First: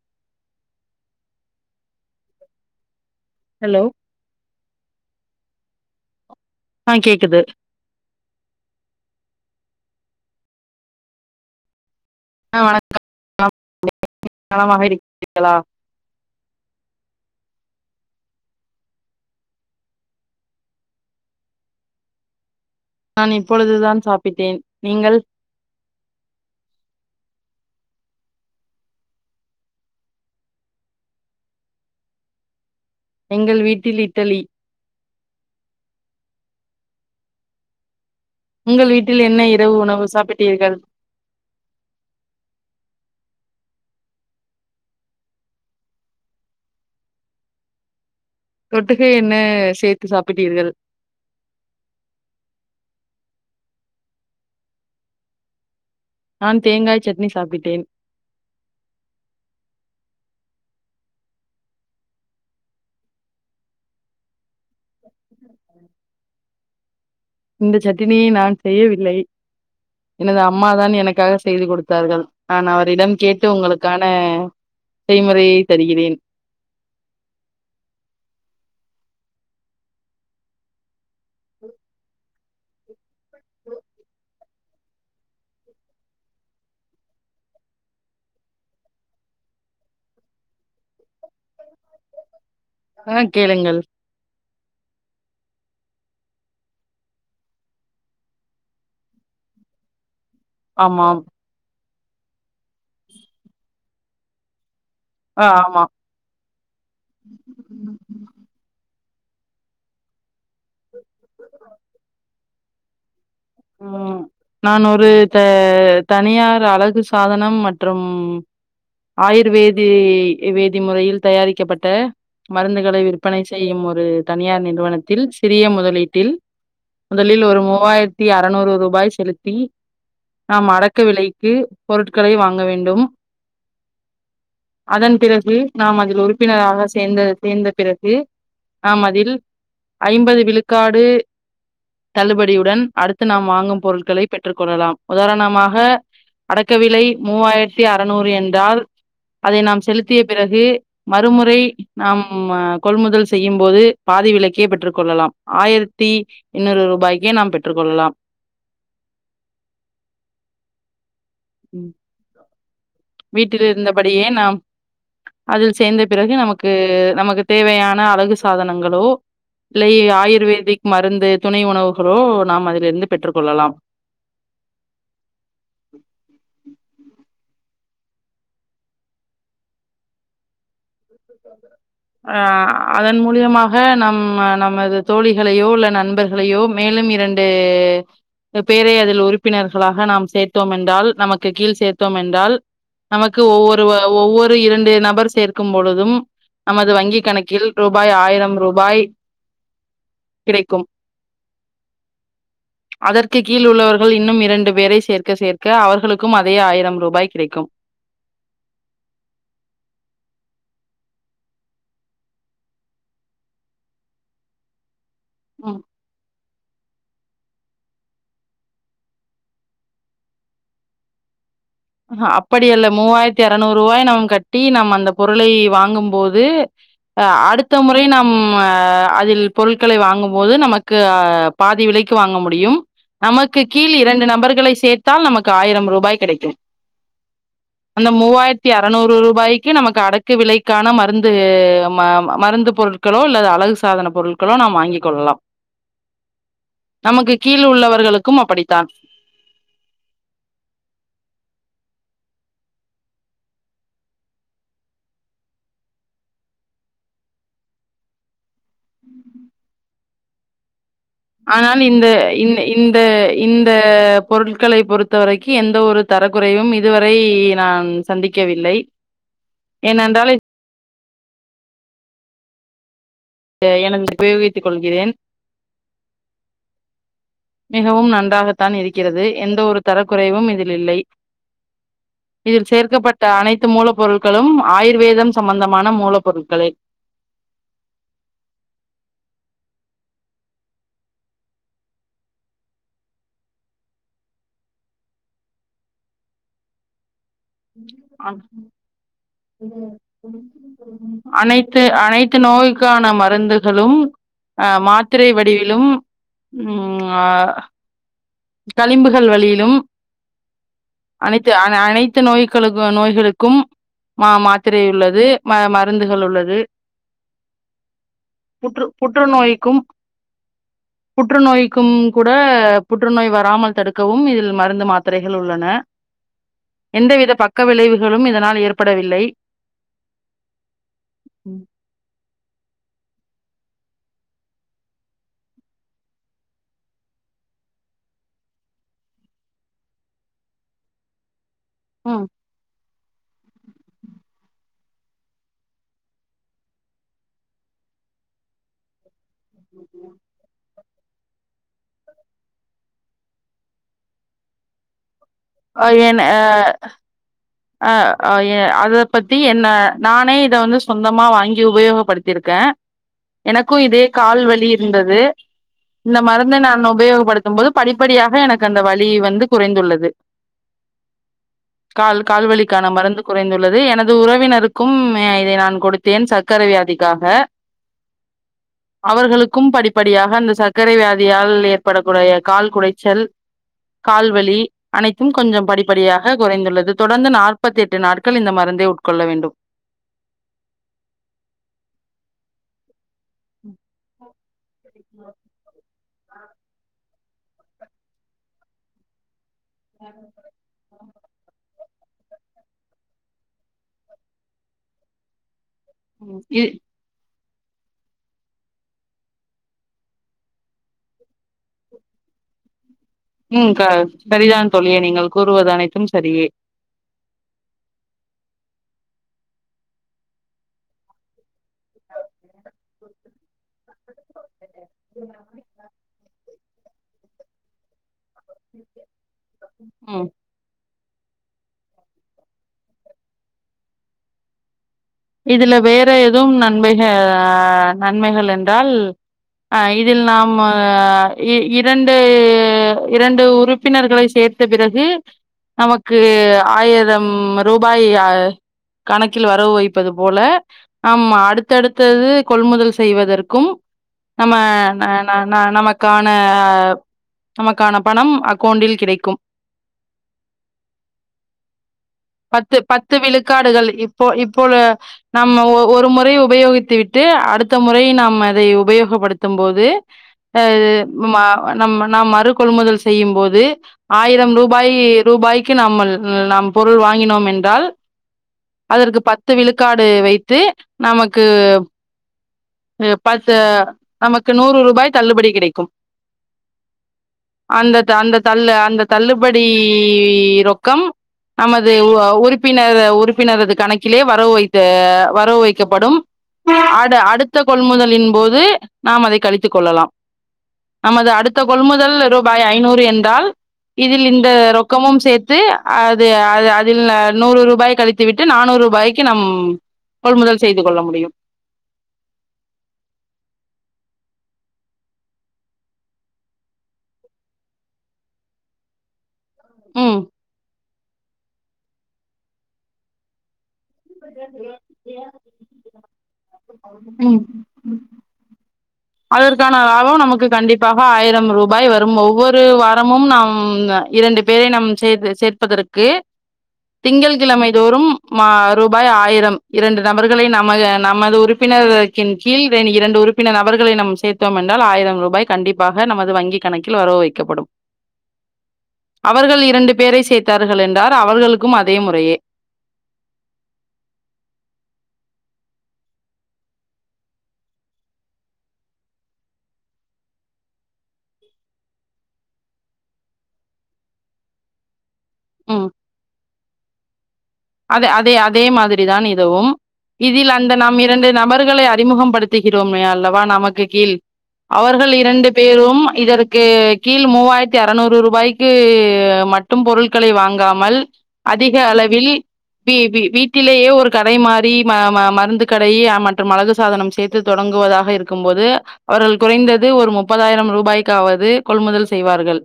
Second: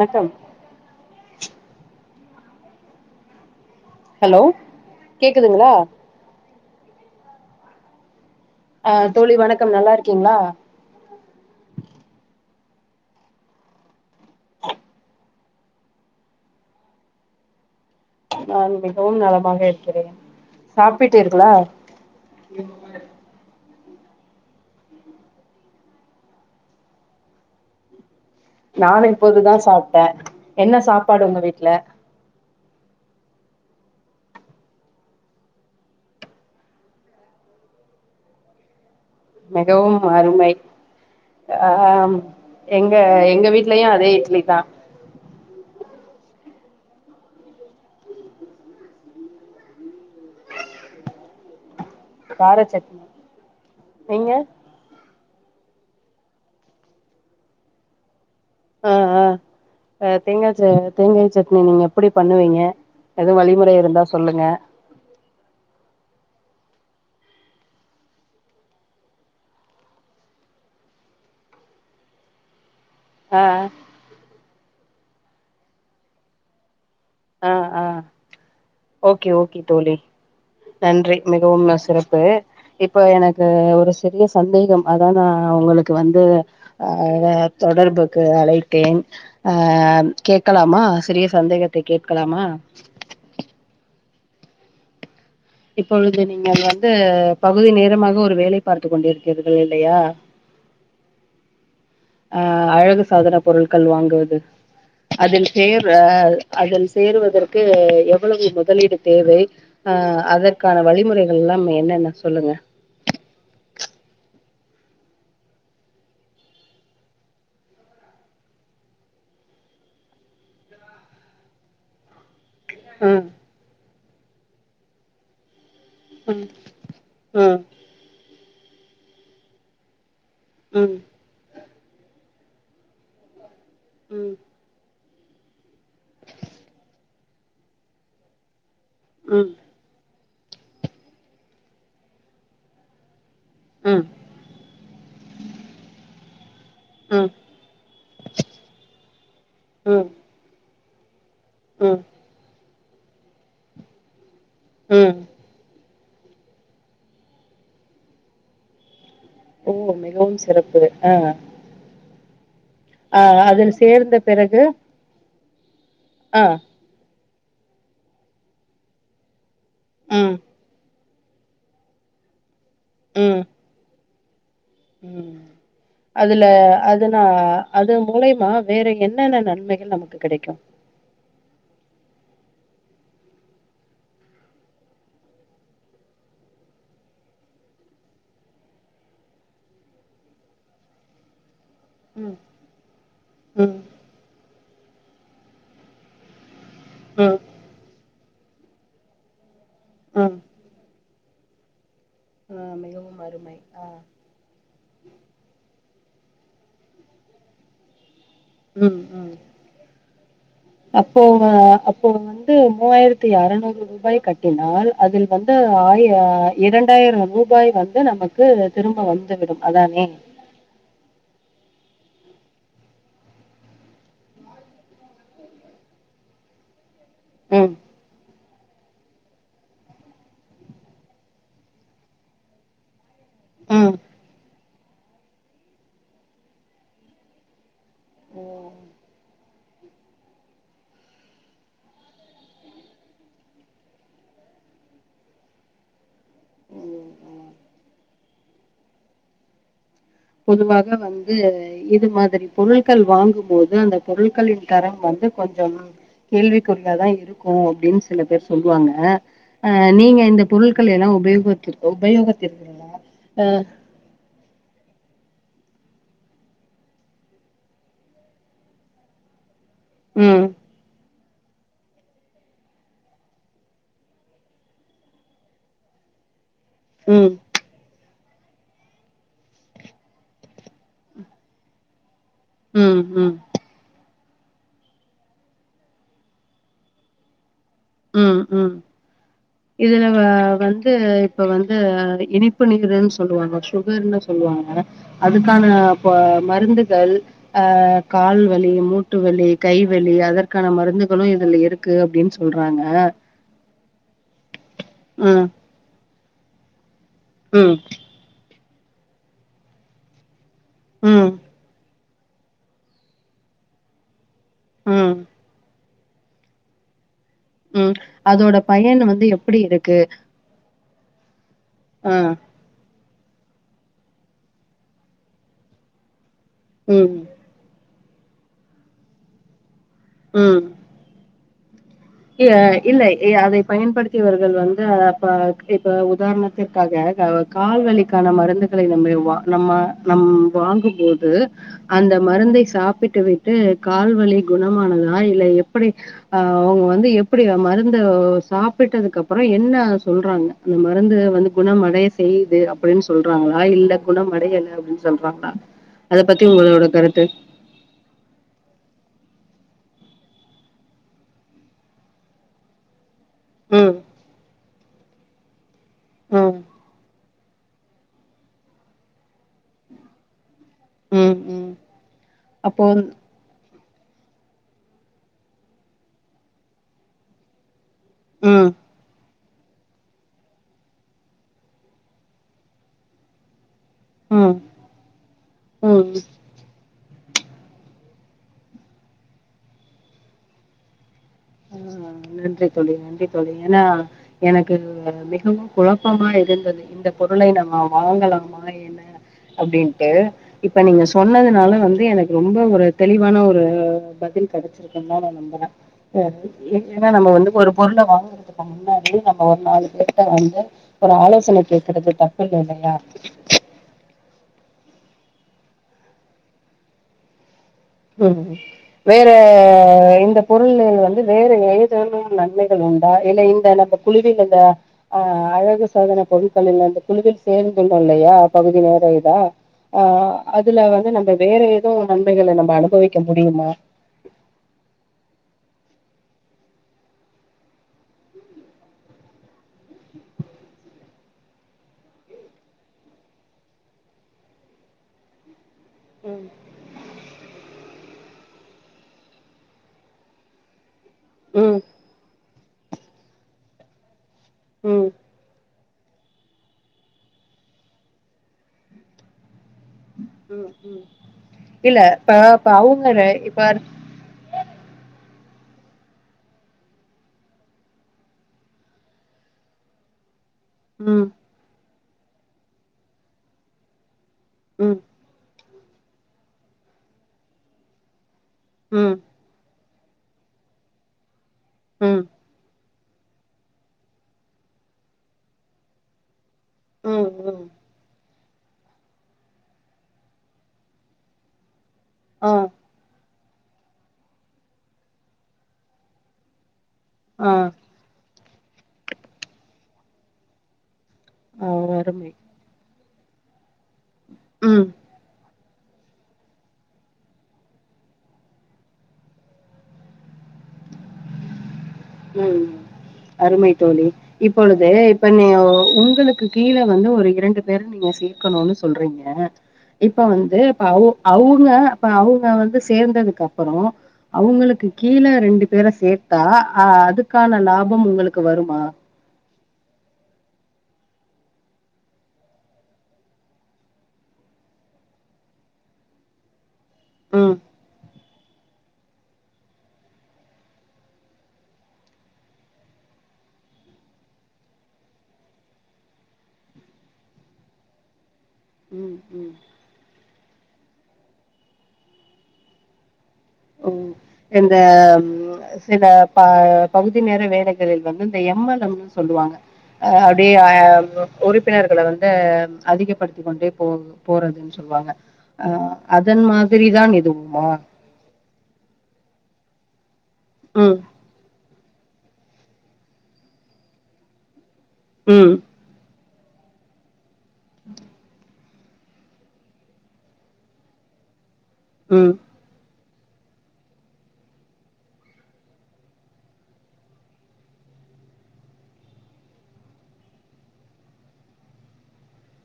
வணக்கம் hello hello கேக்குதுங்களா ஆ கேக்குது ஆ தோழி வணக்கம் நல்லாருக்கீங்ளா ஆ வணக்கம் நலமாக இருக்கிறீர்களா நான் மிகவும் நலமாக இருக்கிறேன் சாப்பிட்டீர்களா நான் இப்பொழுதுதான் சாப்பிட்டேன் நீங்கள் நானு இப்போதுதா சாப்ட்டே என்ன சாப்பாடு உங்க வீட்ல எங்கள் வீட்டில் இட்டலி உங்கள் வீட்டில் என்ன இரவு மிகவும் உணவு அருமை சாப்பிட்டீர்கள் ஆ எங்க எங்க வீட்லயு அதே இட்லி தா தொட்டுக்கை என்ன சேர்த்து சாப்பிட்டீர்கள் கார சட்னி நீங்க நான் தேங்காய் சட்னி சாப்பிட்டேன் ஆ ஆ ஆ தேங்கா ச தேங்காய் சட்னி நீங்க எப்புடி பண்ணுவீங்க எதுவு வழிமுறை இருந்தா சொல்லுங்க இந்த சட்டினியை நான் செய்யவில்லை எனது அம்மா தான் எனக்காக செய்து கொடுத்தார்கள் நான் அவரிடம் ஆ கேட்டு உங்களுக்கான செய்முறையை தருகிறேன் ஆ ஆ ஓகே ஓகே தோழி நன்றி மிகவும்ன சிறப்பு இப்ப எனக்கு ஒரு சிறிய சந்தேகம் அத நா உங்களுக்கு வந்து ஆ வ தொடர்புக்கு அழைத்தேன் ஆ கேட்கலாமா சிறிய சந்தேகத்தை கேட்கலாமா ஆ கேளுங்கள் இப்பொழுது நீங்கள் அது வந்து பகுதி நேரமாக ஒரு வேலை பார்த்து கொண்டிருக்கிறீர்கள் இல்லையா ஆமாம் ஆ அழகு சாதன பொருள்கள் வாங்குவது ஆ அதில் ஆமா சேர் ஆ அதில் சேருவதற்கு எவ்வுளவு முதலீடு தேவை ஆ அதற்கான வழிமுறைகள்லாம் என்னென்ன சொல்லுங்க ம் நான் ஒரு த தனியார் அழகு சாதனம் மற்றும் ஆயுர்வேதி வேதி முறையில் தயாரிக்கப்பட்ட மருந்துகளை ம் விற்பனை செய்யும் ஒரு தனியார் நிறுவனத்தில் சிறிய முதலீ ட்டில் ம் முதலில் ம் ஒரு மூவாய்ர்த்தி அறநூறு ரூபாய் செலு த்தி நாம் ம் அடக்க விலைக்கு பொருட்களை வாங்க வேண்டும் ம் அதன் பிறகு நாம் அதில் உறுப்பினராக சேர்ந்த சேர்ந்த பிறகு நாம் அதில் ம் ம் ஐம்பது விழுக்காடு தள்ளுபடியுடன் த்து நாம் வாங்கும் பொருள்களை பெற்றுக் கொள்ளலாம் உதாரணமாக அடக்க விலை ம் மூவாய்ர்த்தி அறநூறு என்றால் அதை நாம் ம் ம் செலுத்திய பிறகு மறுமுறை நாம்ம கொள்முதல் செய்யும் போது பாதி விலைக்கே பெற்றுக் ம் கொள்ளலாம் ஆயர்த்தி எண்ணூறு ரூபாய்க்கே நாம் பெற்றுக் கொள்ளலாம் ஓ மிகவும் சிறப்பு ஆ ம் ஆ அதில் சேர்ந்த வீட்டிலிருந்தபடியே நாம் பிறகு அதில் சேர்ந்த பிறகு ஆ நமக்கு நமக்கு தேவையான அழகு சாதனங்களோ பிலை ம் ஆயுர்வேதிக் மருந்து துணை உணவுகளோ நாம் அதிலிருந்து பெற்று ம் கொள்ளலாம் ம் அதுல அதுனா அது மூலியமா வேற என்னென்ன நன்மைகள் நமக்கு கிடைக்கும் ஆ அதன் மூலியமாக நம் நமது தோழிகளையோ இல்ல நண்பர் களையோ மேலும் இரண்டு பேரை அதில் உறுப்பினர்களாக நாம் சேர்த்தோம் என்றால் நமக்கு கீழ் சேர்த்தோம் ம் என்றால் நமக்கு ம் ஒவ்வொரு ஒவ்வொரு இரண்டு நபர் சேர்க்கும் பொழுதும் நமது வங்கிக் ம் கணக்கில் ரூபாய் ஆயிரம் ரூபாய் ம் கிடைக்கும் ஆ மிகவும் அதற்கு அருமை கீழ் ஆ உள்ளவர்கள் இன்னும் இரண்டு பேரை சேர்க் க சேர்க்க அவர்களுக்கும் அதே ஆயிரம் ரூபாய் கிடைக்கும் ம் ம் அப்போ அப்போ வந்து மூவாயிரத்தி அறநூறு ரூபாய் கட்டினால் அதில் வந்து ம் ஆயிர இரண்டாயிர ரூ பாய் வந்து நமக்கு திரும்ப வந்து விடும் அதானே ஹ அப்படிஅல்ல மூவாயிரத்தி அறநூறு ரூவாய் நம் கட்டி நம் அந்த பொருளை வாங்கும்போது அ ம் அடுத்த மு றை நம்ம அதில் பொருட்களை வாங்கும்போது நமக்கு பாதி விலைக்கு வாங்க முடியும் நமக்கு கீழ் ம் இரண்டு நபர்களை சேர்த்தால் நமக்கு ஆயிரம் ரூபாய் கிடைக்கும் அந்த மூவாயிரத்தி ம். அறநூறு ரூபாய் க்கி நமக்கு அடக்கு விலைக்கான மருந்து மருந்து பொருட்களோ அல்லது அழகு சாதன பொருட்க ளோ நாம் வாங்கிக் கொள்ளலாம் நமக்கு கீழ் உள்ளவர்களுக்கும் அப்படித்தான் பொதுவாக வந்து இது மாதிரி பொருட்கள் வாங்கும் போது இந்த பொருட்களின் தரம் வந்து கொஞ்சம் கேள்விக்குறியதா இருக்கு அப்டின் சில பேர் சொல்லுவாங்க அ நீங்க இந்த பொருட்கள் எலோ ஆனால் இந்த இந்த இந்த பொருட்களை பொறுத்தவரைக்கி எந்த ஒரு தரக்குறையும் இதுவரை நான் சந்திக்கவில்லை ஏனன்றால் ம் என [inaudible] உபயோகித்துக் கொள்கிறேன் ம் மிகவும் நன்றாகத்தான் இருக்கிறது எந்த ஒரு தரக்குறைவும் இதில் இல்லை இதில் ம் சேர்க்கப்பட்ட ம் அனைத் த்து மூலப்பொருட்களும் ஆயுர்வேதம் சம்பந்தமான மூலப்பொருட்களே ம் ம் இதுல வந்து இப்ப வந்து இனிப்பு நீருன் சொல்லுவாங்க சுகர்னுு சொல்லுவாங்க அதுக்கானப்ப மருந்துகள் அ கால் வலி மூட்டு வலி கை வலி அதற்கான மருந்துகளு இதுல அனைத்து இருக்கு அப்டின் அனைத்து சொல் நோய்க்கான மருந்துகளும் அ மாத்திரை ம் வடிவிலும் ம் அ ம் களிம்புகள் வழியிலும் ம் அனைத்து அனைத்து நோய்க்களு நோய்களுக்கும் ம மா த்திரை ம் உள்ளது ம மருந்துகள் உள்ளது ம் அதோட புற்று பயன்னு வந்து எப்படி புற்றுநோய்க்கும் இருக்கு புற்றுநோய்க்கும் ஆ கூட புற்றுநோய் வராமல் தடுக்கவும் இதில் மருந்து மாத்திரைகள் உள்ளன ம் எந்தவித பக்க விளைவுகளும் இதனால் ஏற்படவில்லை ம் இல இல்லை அதை பயன்படுத்தியவர்கள் வந்து அப்ப இப்ப உதாரணத் த்துகாக கால்வலிக்கான மருந்துகளை நம்ம நம்ம நம் வாங்கும்போது அந்த ம் மருந்தை சாப்பிட்டு விட் டு காலு வலி குணமாகுதா இல்ல எப்படி ஆ அவங்க வந்து இல்ல எப்படி மருந்த சாப்பிட்டதுக்கு அப்பறோ என்ன சொல்றாங்க அந்த மருந்து வந்து குணமடைய செய்து அப்டின் சொல்றாங்ளா இல்ல குணமடையல அப்டின் சொல்றாங்ளா அஹ் அத என் அ பத்தி உங்களோட கருத்து அ எ அத பத்தி என்ன நானே இத வந்து சொந்தமா வாங்கி உபயோகப்படுத்திருக்கே எனக்கு ம் இதே கால்வலி இருந்தது இந்த ம் மருந்த நான் உபயோகப்படுத் தும் போது படிப்படியாக எனக்கு அந்த வலி வந்து குறைந்துள்ளது ம் ம் கால் ல் அப்போ வலிக்கான மருந்து குறைந்துள்ளது எனது உறவினருக்கும் இதை நான் கொடுத்தேன் சக்கரை வியாதிக்காக ம் அவர்களுக்கும் படிப் படியாக அந்த சக்கரை வியாதியால் ஏற்படக்கூடய கால் குடைச்சல் ம் கால்வலி அனைத்தும் கொஞ்சம் ம் படிப்படியாக குறைந்துள்ளது தொடர்ந்து நாற்பத்தெட்டு நாட்கள் இந்த மருந்தை உட்கொள்ள வேண்டும் நன்றி தோழி நன்றி தோழி ஏன்னா எனக்கு மிகவும் குழப் ப்பமா இருந்தது இந்த பொருளை நம்ம வாங்கலாமா என்ன அப்டின்ட்டு இப்ப நீங்க சொன்னதுனால வந்து எனக்கு ரொம்ப ஒரு தெளிவான ஒரு பதில் கெடச்சிருக்குன் தா நா நம்புற இ ஏன்னா நம்ம வந்து ஒரு பொருள வாங்கற துக்கு முன்னாடி நம்ப ஒரு நாலு பேருட்ட வந்து ஒரு ஆலோசன கேக்குறது தப்பில்ல இல்லயா ம் க சரிதா தோழியே நீங்கள் கூறுவது அனைத்தும் சரியே ம் ம் வேற இந்த பொருள்லள் வந்து வேற ஏதேனும் நன்மைகள் உண்டா இல்ல இந்த நம்ப குழுவினங்க அ அழகு சாதன பொருட்கள்லெல்லா அந்த குழுவில் சேந்துணு இல்லயா பகுதி நேர இதா ஆ ம் அதுல வந்து நம்ப வேற ஏது நன்மைகள நம்ப அனுபவிக்க முடியுமா இதுல வேற எதும் நன்மைக நன்மைகள் என்றால் ஆ இதில் நாம்ம இ இரண்டு இரண்டு உறுப்பினர்களை சேத்த பிறகு நமக் கு ம். ஆயிரம் ருபாய் அ கணக்கில் வரவு வைப்பது போல ஆமா ம், அடுத்தடுத்தது கொள்முதல் செய்வதற்கும் நம்ம ந ம். ந ந நமக்கான நமக்கான பணம் அக்கவுண்டில் கிடைக்கும் இல்ல ப்ப பத்து அவுங்க பத்து ர இப்ப விழுக்காடுகள் இப்போ இப்போ நா நம்ம ஒரு முறை உபயோகித்து விட்டு அடுத்த முறை நம் அதை உபயோகப்படுத்தும் போது [inaudible] அது ம், ம நம் நாம் மறு கொள்முதல் செய்யும் போது ஆயிரம் ரூபாய் ம், ரூபாய்க்கு நம்மல் நாம் பொருள் வாங்கினோம் என்றால் ம், அதற்கு பத்து விழுக்காடு வைத்து நமக்கு ம் எ பஸு நமக்கு நூறு ரூபாய் தள்ளுபடி கிடைக்கும் ம், ம். அந்த த அந்த தள்ளு அந்த தள்ளுபடி ரொக்கம் நமது ஒ ஆ, உறுப்பினர் உறுப் பினரது கணக்கிலே வரவு வைத்து வரவு வைக்கப்படும் அடு ஆ, அடுத்த கொள்முதலின் போது நாம் அதை கழித்து கொள்ளலாம் நமது அடுத்த ஆ கொள்முதல் அருமை. ரூபாய் ஐநூறு என்றால் இதில் இந்த ம், ரொக்கமும் சேத்து அது அது அதில் நூறு ரூபாய் கழித்து விட்டு நானூறு வாய்க்கி நம் கொள்முதல் செய்து கொள்ள முடியும் ம் அருமை தோழி இப்பொழுது இப்ப நீ உங்களுக்கு கீழ வந்து ஒரு இரண்டு பேரு நீங்க சேக்கணுனு சொல்றீங்க இப்ப ம் வந்து இப்ப அவ் அவுங்க அப்ப அவ்ங்க வந்து சேந்ததுக்கப்பறோ அவுங்குளுக்கு கீழ ரெண்டு பேர சேத்தா அ அதுக்கான ம் லாபம் உங்களுக்கு வருமா அதற்கான லாபம் நமக்கு கண்டிப்பாக ஆயிரம் ரூபாய் வரும் ஒவ்வொரு வாரமும் நாம் ங்க இரண்டு பேரை நம் சேர் சேர்ப்பதற்கு ம், திங்கள்கிழமை தோறும் மா ரூபாய் ஆயிரம் இரண்டு நபர்களை நமது நமது உறுப்பினர்க க்கின் கீழ் ரெண் இரண்டு உறுப்பினர் நபர் களை நாம் சேர்த்தோம் என்றால் ஆயிரம் ரூபாய் கண்டிப்பாக நமது வங்கிக் கணக்கில் வரவு வைக்கப்படும் ம், ம். அவர்கள் இரண்டு பேரை சேர்த்தார்கள் என்றார் அவர்களுக்கும் அதே முறையே ம் இந்த ம் சில ப பகுதி நேர வேலைகளில் வந்து இந்த எம் எல் எம் னு சொல்லுவாங்க அ அப்டியே அ உறுப்பினர்கள வந்து அதிகப்படுத்தி கொண்டே போ போறது சொல்வாங்க அ ம் அதன் மாதிரி தான் இதுவுமா அத அதே அதே மாதிரி தான் இதுவும் இதில் அந்த நாம் ம் இரண்டு நபர்களை அறிமுகம் படுத்துகிறோமே அல்லவா நமக்கு கீழ் அவர்கள் இரண்டு ம் பேரும் இதற்கு கீழ் மூவாயிரத்தி அறநூறு ரூபாய்க் கு மட்டும் பொருள்களை வாங்காமல் அதிக அளவில் ம் வீ வீ வீட்டிலேயே ஒரு கடை மாரி ம ம மருந்து கடையி அ மற்றும் அழகு சாதனம் சேத் து தொடங்குவதாக இருக்கும்போது அவர்கள் குறைந்தது ஒரு முப்பதாயிரம் ரூபாய்க்காவது கொள்முதல் செய்வார்கள்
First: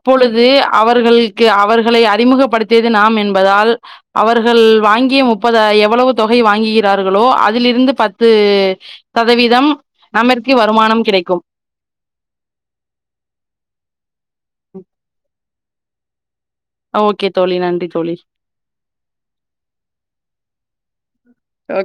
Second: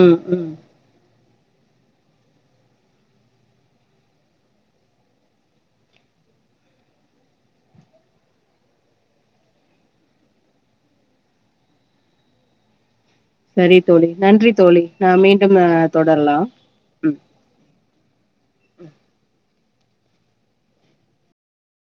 ம் ம் அவர்கள்க்கு அவர்களை அறிமுகப்படுத்தியது நாம் என்பதால் அவர்கள் வாங்கிய முப்பதாயி எவ்வளவு தொகை வாங்கிகிறார்களோ அதிலிருந்து பத்து சதவீதம் நம்மிற்கு வருமானம் கிடைக்கும் சரி தோழி நன்றி தோழி நாம் மீண்டும் அ தொடரலா ஆ ஓகே தோழி நன்றி தோழி ஓகே.